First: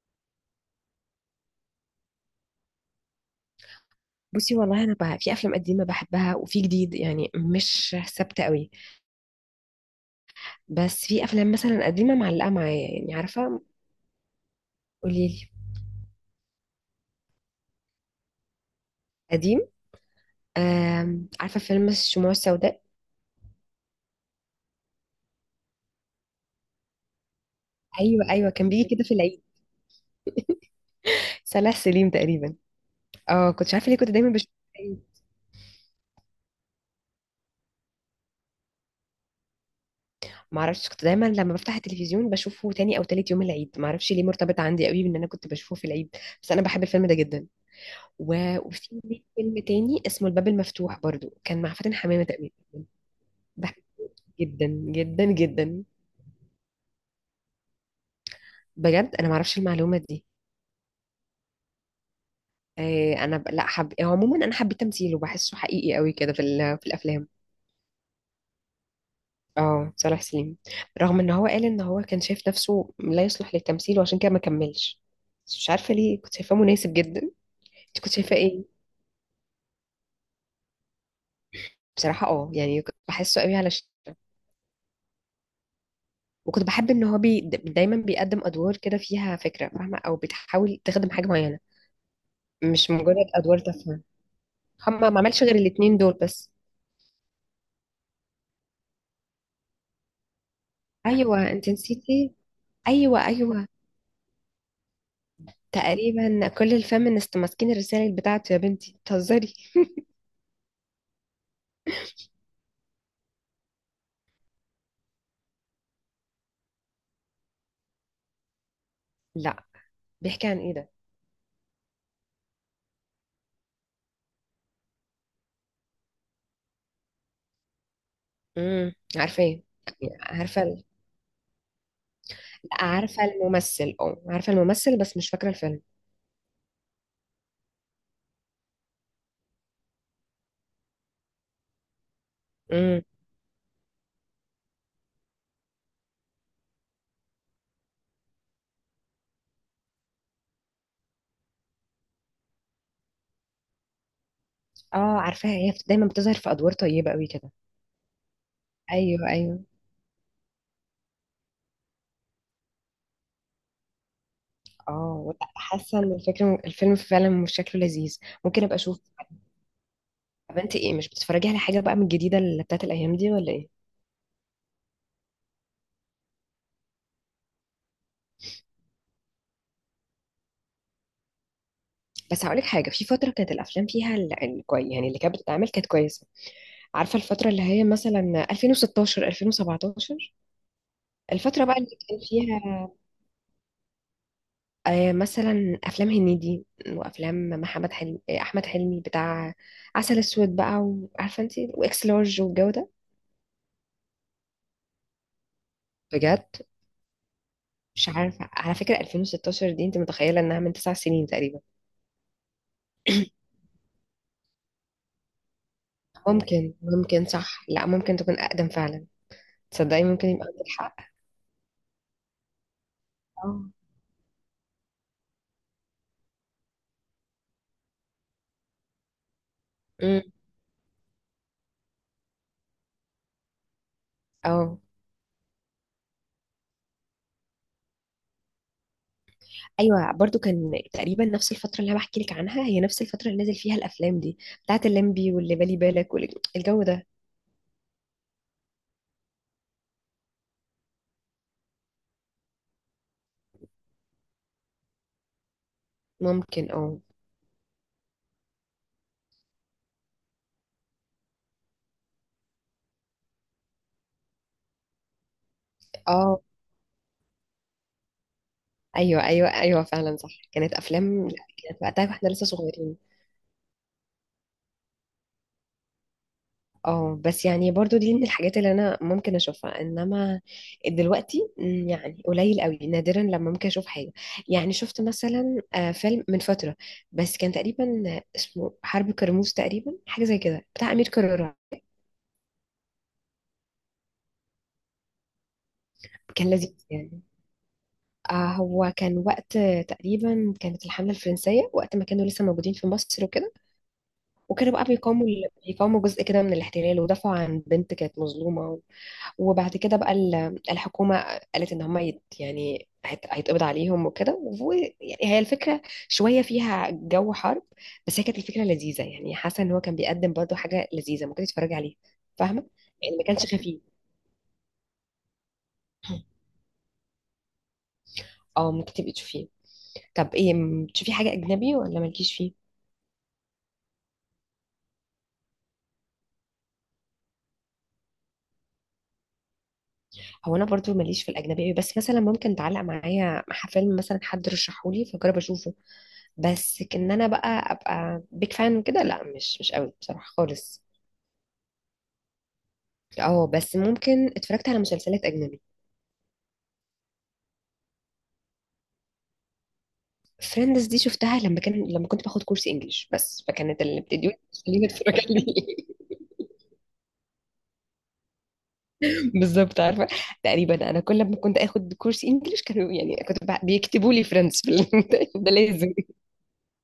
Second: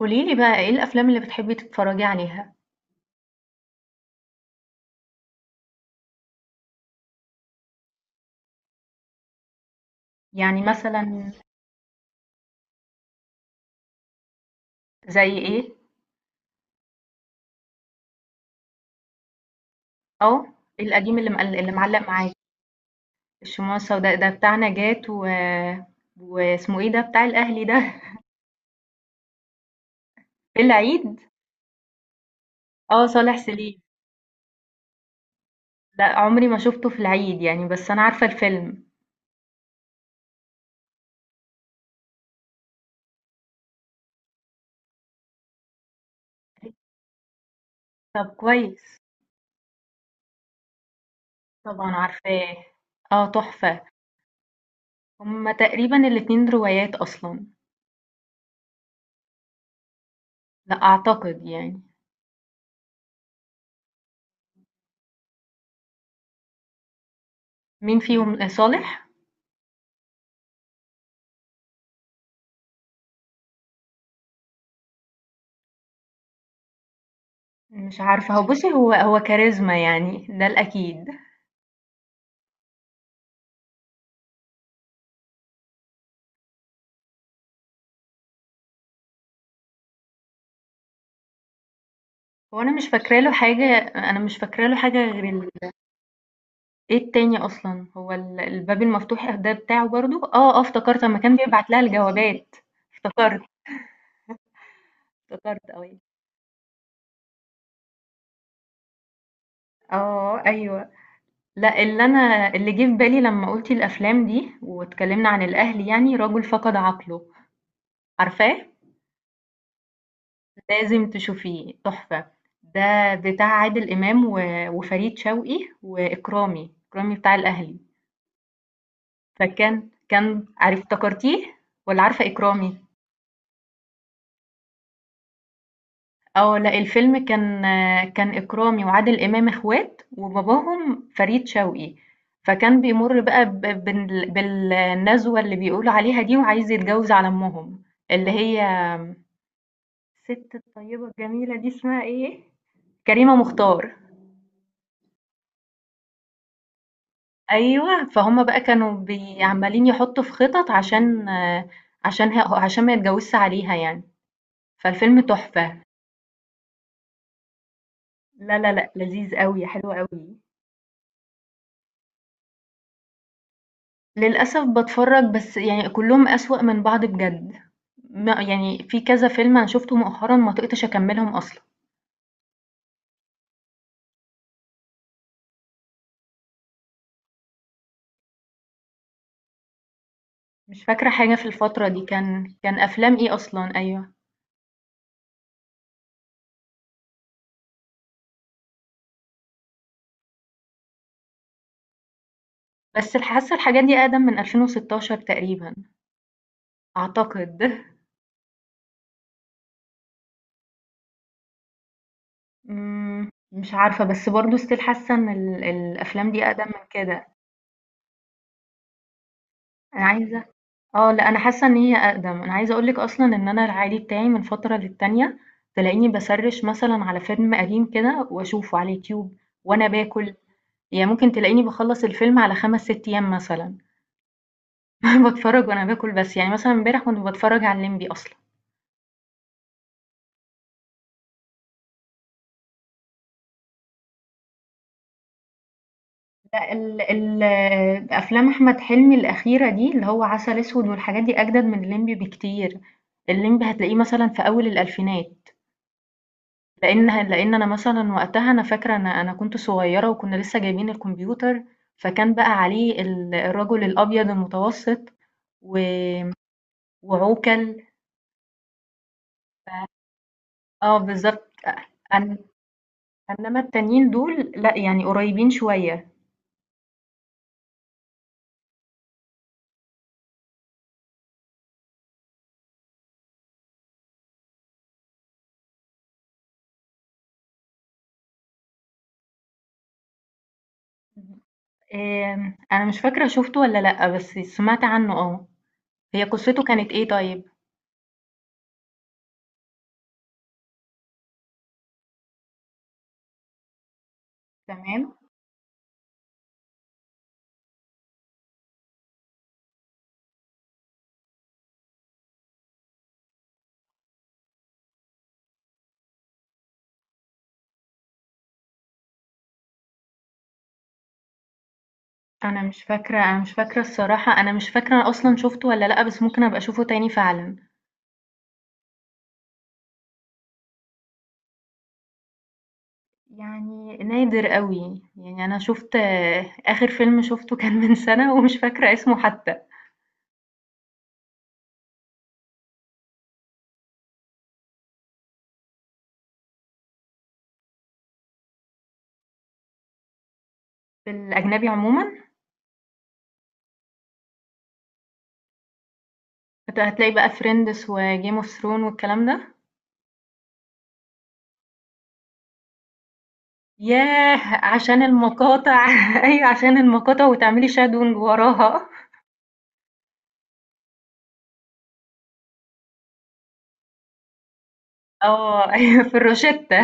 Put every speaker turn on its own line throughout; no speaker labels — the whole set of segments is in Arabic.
قولي لي بقى إيه الأفلام اللي بتحبي تتفرجي عليها؟
بصي، والله انا بقى في افلام قديمه بحبها وفي جديد. يعني مش ثابته قوي.
يعني
بس في
مثلًا
افلام مثلا قديمه معلقه معايا، يعني عارفه. قولي
زي
لي.
إيه؟
قديم.
آه، القديم اللي مقل
عارفه
اللي
فيلم
معلّق
الشموع
معاكِ،
السوداء.
الشموع السوداء ده بتاع نجاة واسمه إيه ده بتاع الأهلي ده
ايوه ايوه، كان بيجي كده في العيد.
في العيد؟
صلاح سليم تقريبا.
آه، صالح
اه كنت
سليم،
عارفه ليه كنت دايما بشوفه في العيد.
لأ عمري ما شُفته في العيد يعني بس أنا عارفة الفيلم.
معرفش، كنت دايما لما بفتح التلفزيون بشوفه تاني او تالت يوم العيد. معرفش ليه مرتبط عندي قوي بان انا كنت بشوفه في العيد. بس انا بحب الفيلم ده جدا.
طب
وفي
كويس،
ليه فيلم تاني اسمه الباب المفتوح، برضو كان مع
طبعًا
فاتن حمامه تقريبا.
عارفاه، آه تحفة.
جدا جدا
هُم
جدا.
تقريبًا الاتنين روايات أصلًا،
بجد انا ما اعرفش المعلومه دي.
لأ أعتقد يعني.
آه، انا لا حب، هو عموما انا حبيت تمثيله، بحسه حقيقي قوي كده في في الافلام.
مين فيهم صالح؟
اه صالح سليم. رغم ان هو قال ان هو كان شايف نفسه لا يصلح للتمثيل وعشان كده ما كملش. بس مش عارفه ليه كنت شايفاه مناسب جدا. انت
مش
كنت
عارفة
شايفاه
هو بُصّي،
ايه؟
هو كاريزما يعني ده الأكيد.
بصراحه اه، يعني كنت بحسه قوي على وكنت بحب ان هو دايما بيقدم ادوار كده فيها فكره فاهمه او بتحاول تخدم حاجه معينه.
هو أنا مش
مش
فاكرة
مجرد
له
ادوار
حاجة
تافهه.
أنا مش فاكرة له حاجة
هم ما
غير
عملش غير الاتنين دول بس.
إيه التاني أصلًا، هو الباب المفتوح ده بتاعه برضه؟ آه، آه افتكرت أمّا كان
ايوه انت
بيبعت لها
نسيتي.
الجوابات،
ايوه
افتكرت،
ايوه.
افتكرت أيوه.
تقريبا كل الفيمينست ماسكين الرسائل بتاعته. يا بنتي بتهزري.
آه، أيوه. لأ، اللي جه في بالي لمّا قُلتِ الأفلام دي واتكلمنا عن الأهل يعني، رجل فقد عقله، عارفاه؟
لا. بيحكي عن ايه ده؟
لازم تشوفيه، تحفة. ده بتاع عادل إمام وفريد شوقي وإكرامي، إكرامي بتاع الأهلي.
عارفاه.
فكان
عارفه
عارف
ال-
افتكرتيه والّا عارفة إكرامي؟
لا عارفه الممثل. اه عارفه الممثل بس مش فاكره الفيلم.
آه، لأ الفيلم كان إكرامي وعادل إمام إخوات وباباهم فريد شوقي، فكان
امم.
بيمُر بقى ب بال بالنزوة اللي بيقولوا عليها دي وعايز يتجوز على أمهم، اللي هي الست الطيبة الجميلة دي اسمها إيه؟ كريمة مختار.
اه عارفاها، هي دايما بتظهر في ادوار طيبه قوي كده.
أيوه، فهُم بقى كانوا
ايوه
بي
ايوه.
عمّالين يحطّوا في خطط عشان عشان ه عشان ما يتجوزش عليها يعني، فالفيلم
اه لا،
تحفة.
حاسه ان الفكره الفيلم فعلا مش شكله لذيذ.
لا
ممكن
لا
ابقى
لأ،
اشوف.
لذيذ أوي، حلو أوي.
طب انت ايه، مش بتتفرجي على حاجه بقى من الجديده اللي بتاعت الايام دي ولا ايه؟
للأسف باتفرّج بس يعني كلّهم أسوأ من بعض بجد. ما يعني في كذا فيلم أنا شُفته مؤخرًا ما طِقتش أكمّلهم أصلًا.
بس هقولك حاجه، في فتره كانت الافلام فيها يعني اللي كانت بتتعمل كانت كويسه. عارفة الفترة اللي هي مثلا 2016 2017.
مش فاكرة حاجة في
الفترة بقى
الفترة
اللي
دي،
كان
كان
فيها
كان أفلام إيه أصلًا؟ أيوه.
آه، مثلا أفلام هنيدي وأفلام محمد حلمي، آه، أحمد حلمي بتاع عسل أسود بقى، وعارفة أنت وإكس لارج والجو ده.
بس حاسّة الحاجات دي أقدم من 2016 تقريبًا
بجد
أعتقد.
مش عارفة، على فكرة 2016 دي أنت متخيلة إنها من 9 سنين تقريبا.
إمم، مش عارفة، بس برضه still حاسّة إن الأفلام دي أقدم
ممكن
من
ممكن
كده.
صح، لا ممكن تكون أقدم فعلا.
أنا
تصدقي ممكن
عايزة
يبقى عندك حق.
اه لا انا حاسه ان هي اقدم انا عايزه اقولك اصلا ان
اه.
انا العادي بتاعي من فتره للتانيه تلاقيني بسرش مثلا على فيلم قديم كده واشوفه على اليوتيوب وانا
أمم.
باكل يعني ممكن تلاقيني بخلص الفيلم على خمس ست ايام مثلا
اه.
بتفرج وانا باكل بس يعني مثلا امبارح كنت بتفرج على الليمبي اصلا
ايوه برضو كان تقريبا نفس الفتره اللي انا بحكي لك عنها، هي نفس الفتره اللي نزل فيها الافلام دي بتاعت الليمبي واللي بالي بالك
لا
والجو
ال
ده.
ال افلام احمد حلمي الاخيره دي اللي هو عسل اسود والحاجات دي اجدد من الليمبي بكتير الليمبي هتلاقيه مثلا في اول الالفينات
ممكن اه.
لإن أنا مثلًا وقتها أنا فاكرة أنا كنت صغيرة وكنا لسه جايبين الكمبيوتر، فكان بقى عليه الرجل الأبيض المتوسط و
اه.
وعوكل
ايوه ايوه ايوه
ف
فعلا صح، كانت
آه
افلام.
بالضبط
كانت وقتها واحنا
أن
لسه صغيرين.
إنما التانيين دول لأ، يعني قريبين شوية.
اه بس يعني برضو دي من الحاجات اللي انا ممكن اشوفها. انما دلوقتي مم، يعني قليل قوي، نادرا لما ممكن اشوف حاجه. يعني شفت مثلا آه، فيلم من فتره، بس كان تقريبا اسمه حرب كرموز تقريبا، حاجه زي كده بتاع امير كرارة.
آمم، أنا مش فاكرة شُفته والّا لأ، بس سمعت عنه آه. هي
كان
قصته
لذيذ
كانت إيه
يعني.
طيب؟
آه هو كان وقت، تقريبا كانت الحملة الفرنسية وقت ما كانوا لسه موجودين في مصر وكده. وكانوا بقى
تمام.
بيقاوموا جزء كده من الاحتلال، ودافعوا عن بنت كانت مظلومة وبعد كده بقى الحكومة قالت ان هم يعني هيتقبض عليهم وكده. ويعني هي الفكرة شوية فيها جو حرب. بس هي كانت الفكرة لذيذة، يعني حاسة ان هو كان بيقدم برضه حاجة لذيذة ممكن تتفرجي عليها.
أنا
فاهمة؟
مش
يعني
فاكرة
ما
أنا مش
كانش
فاكرة
خفيف.
الصراحة، أنا مش فاكرة أصلًا شُفته والّا لأ، بس ممكن أبقى أشوفه تاني فعلًا.
اه ممكن تبقي تشوفيه. طب ايه تشوفي حاجة أجنبي ولا مالكيش فيه؟
يعني نادر أوي، يعني أنا شُفت آخر فيلم شُفته كان من سَنة ومش فاكرة اسمه حتى.
هو انا برضو ماليش في الاجنبي أوي، بس مثلا ممكن تعلق معايا مع فيلم مثلا حد رشحهولي فجرب اشوفه. بس كان انا بقى ابقى بيك فان وكده، لا مش قوي بصراحه خالص.
في الأجنبي عمومًا
اه بس ممكن اتفرجت على مسلسلات اجنبي.
هتلاقي بقى Friends وGame of Thrones والكلام ده،
فريندز دي شفتها لما كان لما كنت باخد كورس انجليش، بس فكانت اللي بتديوني
ياه!
تخليني
عشان
اتفرج عليه.
المقاطع أيوه عشان المقاطع وتعملي shadowing وراها
بالظبط عارفه. تقريبا انا كل ما كنت اخد كورس انجليش كانوا، يعني كنت بيكتبوا لي فريندز في ده
آه،
لازم.
أيوه في الروشتة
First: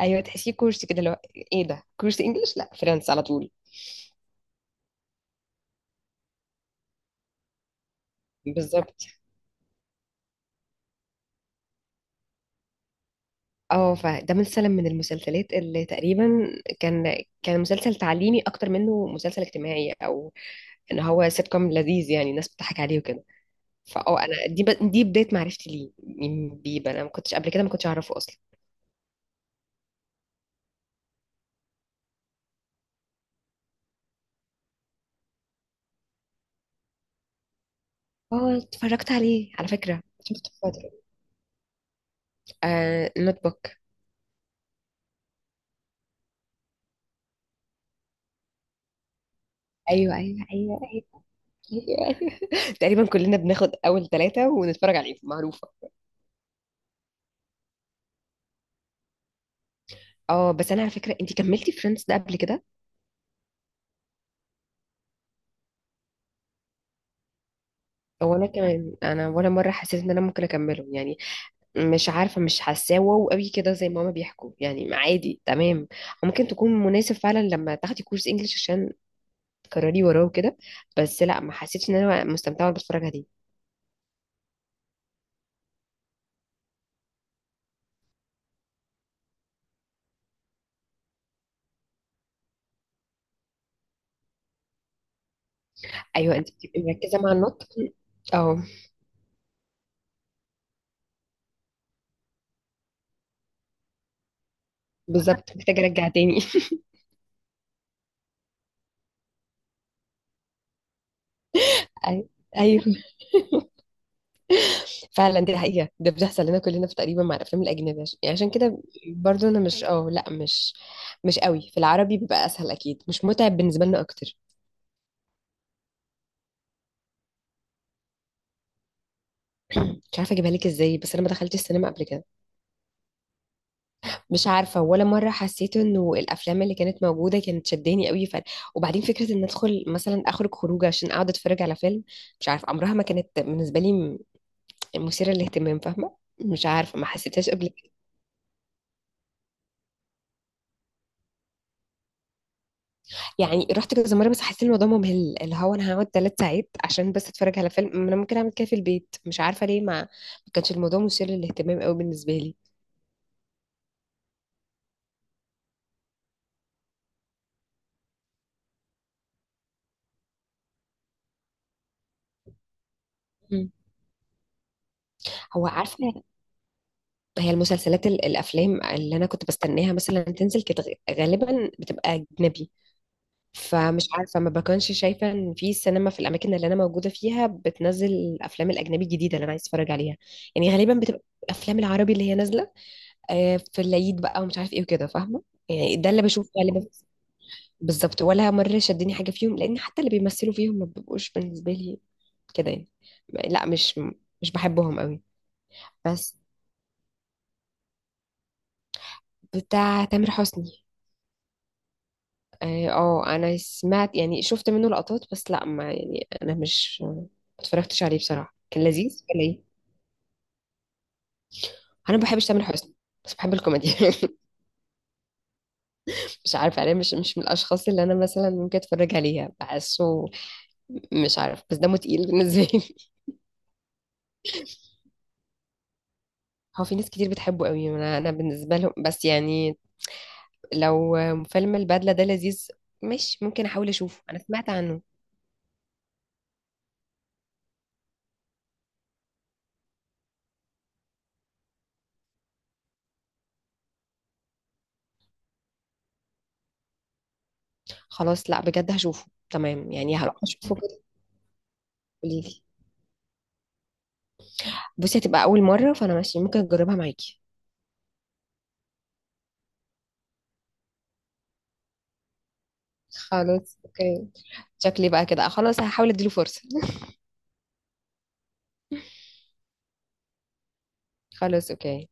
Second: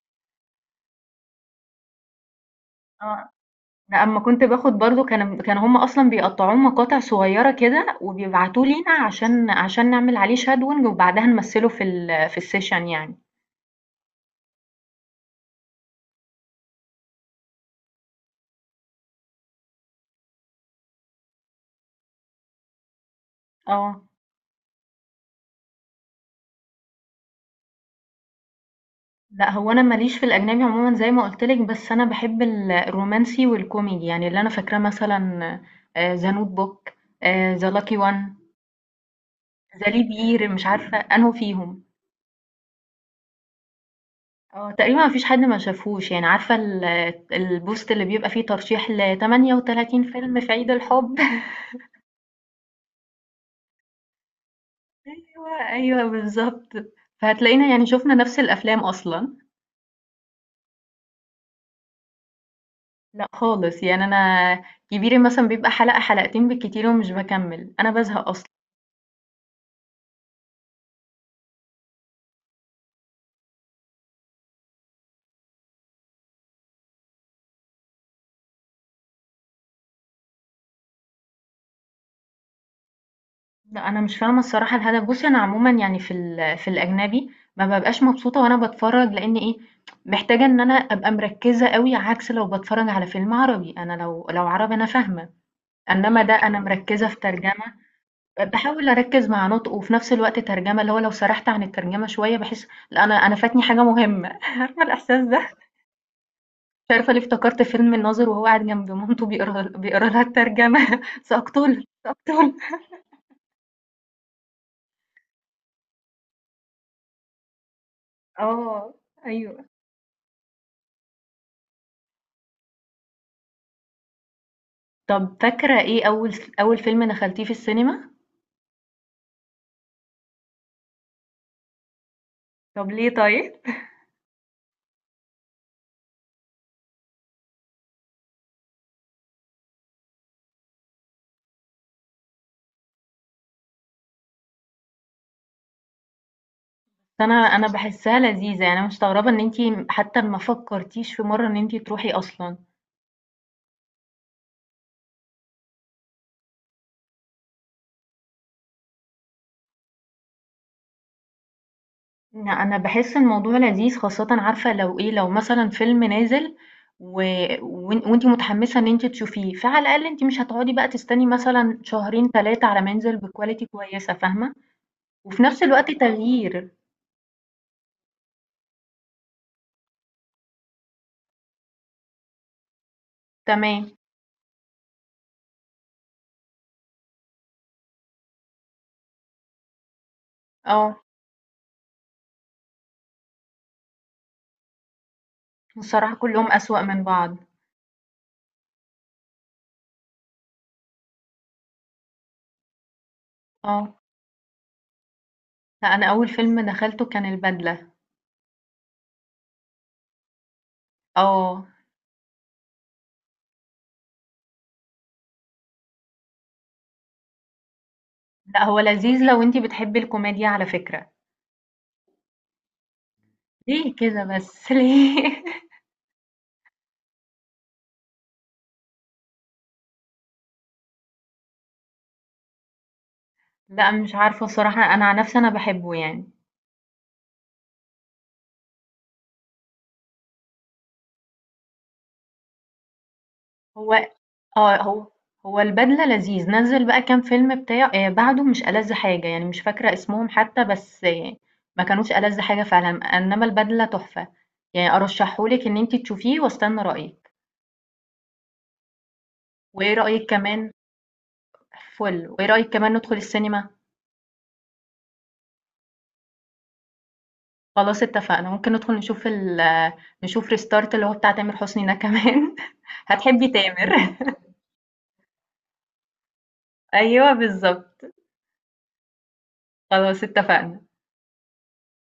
ايوه، تحسيه كورس كده اللي هو، ايه ده كورس انجليش لا فريندز على
آه،
طول.
لأ أمّا كنت باخد برضه كانوا هُم أصلًا بيقطّعوه مقاطع صغيّرة كده وبيبعتوه لينا
بالظبط.
عشان نعمل عليه shadowing وبعدها نمثّله في ال في الsession يعني،
اه فده مثلا من المسلسلات اللي تقريبا كان كان مسلسل تعليمي اكتر منه مسلسل اجتماعي، او ان هو سيت كوم لذيذ يعني الناس بتضحك عليه وكده.
آه.
فاه انا دي دي بدايه معرفتي ليه. مين بيب انا ما كنتش قبل كده ما كنتش اعرفه اصلا.
لأ، هو أنا ماليش في الأجنبي عمومًا زي ما قُلت لِك، بس أنا باحب الرومانسي والكوميدي، يعني اللي أنا فاكراه مثلًا The notebook The lucky one
اه اتفرجت عليه على
The
فكره،
leap year
شفته في
مش
فتره.
عارفة أنهُ فيهم.
آه نوت بوك.
آه، تقريبًا ما فيش حد ما شافهوش، يعني عارفة البوست اللي بيبقى فيه ترشيح ل38
ايوه ايوه
فيلم في عيد
ايوه ايوه,
الحب
أيوة. تقريبا كلنا بناخد اول ثلاثه ونتفرج عليه،
أيوه،
معروفه.
أيوه بالضبط. فهتلاقينا يعني شُفنا نفس الأفلام أصلًا.
اه بس انا على فكره، انت كملتي فريندز ده قبل كده؟
لأ خالص، يعني أنا كبيري مثلًا بيبقى حلقة، حلقتين بالكتير ومش باكمّل، أنا بازهق
وانا
أصلًا.
كمان، انا ولا مره حسيت ان انا ممكن اكمله يعني. مش عارفه، مش حاساه واو قوي كده زي ما هما بيحكوا، يعني عادي تمام. ممكن تكون مناسب فعلا لما تاخدي كورس انجليش عشان تكرري وراه وكده. بس لا، ما حسيتش ان انا مستمتعه وانا بتفرج عليه.
لأ، أنا مش فاهمة الصراحة الهدف. بُصّي، أنا عمومًا يعني في ال في الأجنبي ما بابقاش مبسوطة وأنا باتفرّج، لإن إيه، محتاجة إن أنا أبقى مركّزة أوي، عكس لو باتفرّج على فيلم عربي. أنا لو عربي أنا فاهمة، إنّما ده
ايوه انت
أنا
بتبقي
مركّزة في
مركزه مع النطق.
ترجمة،
اه
باحاول أركّز مع نُطقه وفي نفس الوقت ترجمة، اللي هو لو سرحت عن الترجمة شوية باحس لأ، أنا فاتني حاجة مهمة، عارفة الإحساس ده؟
بالظبط. محتاجه ارجع تاني.
مش عارفة ليه افتكرت فيلم الناظر وهو قاعد جنب مامته بيقرا لها الترجمة سأقتلك،
أي-
سأقتلك.
ايوه فعلا، دي حقيقه، ده بيحصل لنا كلنا في تقريبا مع الافلام الاجنبيه عشان يعني عشان كده.
آه،
برضو انا
أيوه.
مش اه لا مش قوي. في العربي بيبقى اسهل اكيد، مش متعب بالنسبه لنا اكتر.
طب فاكرة إيه أول فيلم دخلتيه في السينما؟
مش عارفه اجيبها لك ازاي، بس انا ما دخلتش السينما قبل كده.
طب ليه طيب؟
مش عارفه، ولا مره حسيت انه الافلام اللي كانت موجوده كانت شداني قوي وبعدين فكره ان ادخل مثلا اخرج خروجه عشان اقعد اتفرج على فيلم، مش عارفه عمرها ما كانت بالنسبه لي مثيره للاهتمام. فاهمه، مش عارفه ما
أنا
حسيتهاش
أنا
قبل كده.
باحسها لذيذة يعني أنا مستغربة إن أنتِ حتى ما فكرتيش في مرة إن أنتِ تروحي أصلًا.
يعني رحت كذا مره، بس حسيت إن الموضوع ممل، اللي هو انا هقعد 3 ساعات عشان بس اتفرج على فيلم، ما انا ممكن اعمل كده في البيت. مش عارفه ليه ما كانش الموضوع مثير للاهتمام قوي بالنسبه
لأ،
لي.
أنا باحس الموضوع لذيذ خاصةً عارفة لو إيه، لو مثلًا فيلم نازل و وأنتِ متحمسة إن أنتِ تشوفيه، فعلى الأقل أنتِ مش هتقعدي بقى تستني مثلًا شهرين 3 على ما ينزل بquality
مم.
كويسة فاهمة؟ وفي نفس
هو
الوقت
عارفه،
تغيير.
هي المسلسلات الافلام اللي انا كنت بستناها مثلا تنزل، كانت غالبا بتبقى اجنبي.
تمام.
فمش عارفه ما بكونش شايفه ان في سينما في الاماكن اللي انا موجوده فيها بتنزل الافلام الاجنبي الجديده اللي انا عايز اتفرج عليها. يعني غالبا
آه.
بتبقى الافلام العربي اللي هي نازله، آه، في العيد بقى ومش عارف ايه وكده، فاهمه. يعني ده
الصراحة
اللي
كلّهم
بشوفه
أسوأ
غالبا.
من بعض.
بالظبط، ولا مره شدني حاجه فيهم لان حتى اللي بيمثلوا فيهم ما بيبقوش بالنسبه لي كده يعني. لا
آه.
مش بحبهم قوي.
لأ، أنا أول
بس.
فيلم دخلته كان البدلة.
بتاع تامر حسني.
آه،
اه آه، انا سمعت يعني شفت منه لقطات، بس لا ما يعني انا مش ما اتفرجتش عليه. بصراحة
لأ هو
كان
لذيذ
لذيذ ولا
لو أنتِ
ايه؟
بتحبي الكوميديا على فكرة،
انا ما بحبش تامر حسني، بس بحب
ليه
الكوميديا.
كده بس ليه؟
مش عارفة، انا مش من الاشخاص اللي انا مثلا ممكن اتفرج عليها بحسه. مش عارف، بس دمه تقيل بالنسبة لي.
لأ مش عارفة الصراحة أنا عن نفسي أنا باحبه يعني،
هو في ناس كتير بتحبه قوي، انا بالنسبة لهم، بس يعني. لو فيلم البدلة ده لذيذ، مش ممكن احاول
هو
اشوفه، انا سمعت
آه
عنه.
هو هو البدلة لذيذ، نزّل بقى كام فيلم بتاع بعده مش ألذ حاجة، يعني مش فاكرة اسمهم حتى بس آه ما كانوش ألذ حاجة فعلًا، إنما البدلة تحفة، يعني أرشحه لِك إن أنتِ تشوفيه واستنى رأيِك،
خلاص لا، بجد هشوفه، تمام
وإيه
يعني،
رأيِك
هروح
كمان
اشوفه كده.
فُل، وإيه
قوليلي.
رأيِك كمان ندخل السينما؟
بصي هتبقى اول مرة، فانا ماشي، ممكن اجربها معاكي.
خلاص اتفقنا ممكن ندخل نشوف نشوف ريستارت اللي هو بتاع تامر حسني ده كمان هتحبي
خلاص
تامر
اوكي. شكلي بقى كده خلاص، هحاول اديله فرصة.
ايوه بالظبط خلاص اتفقنا
خلاص اوكي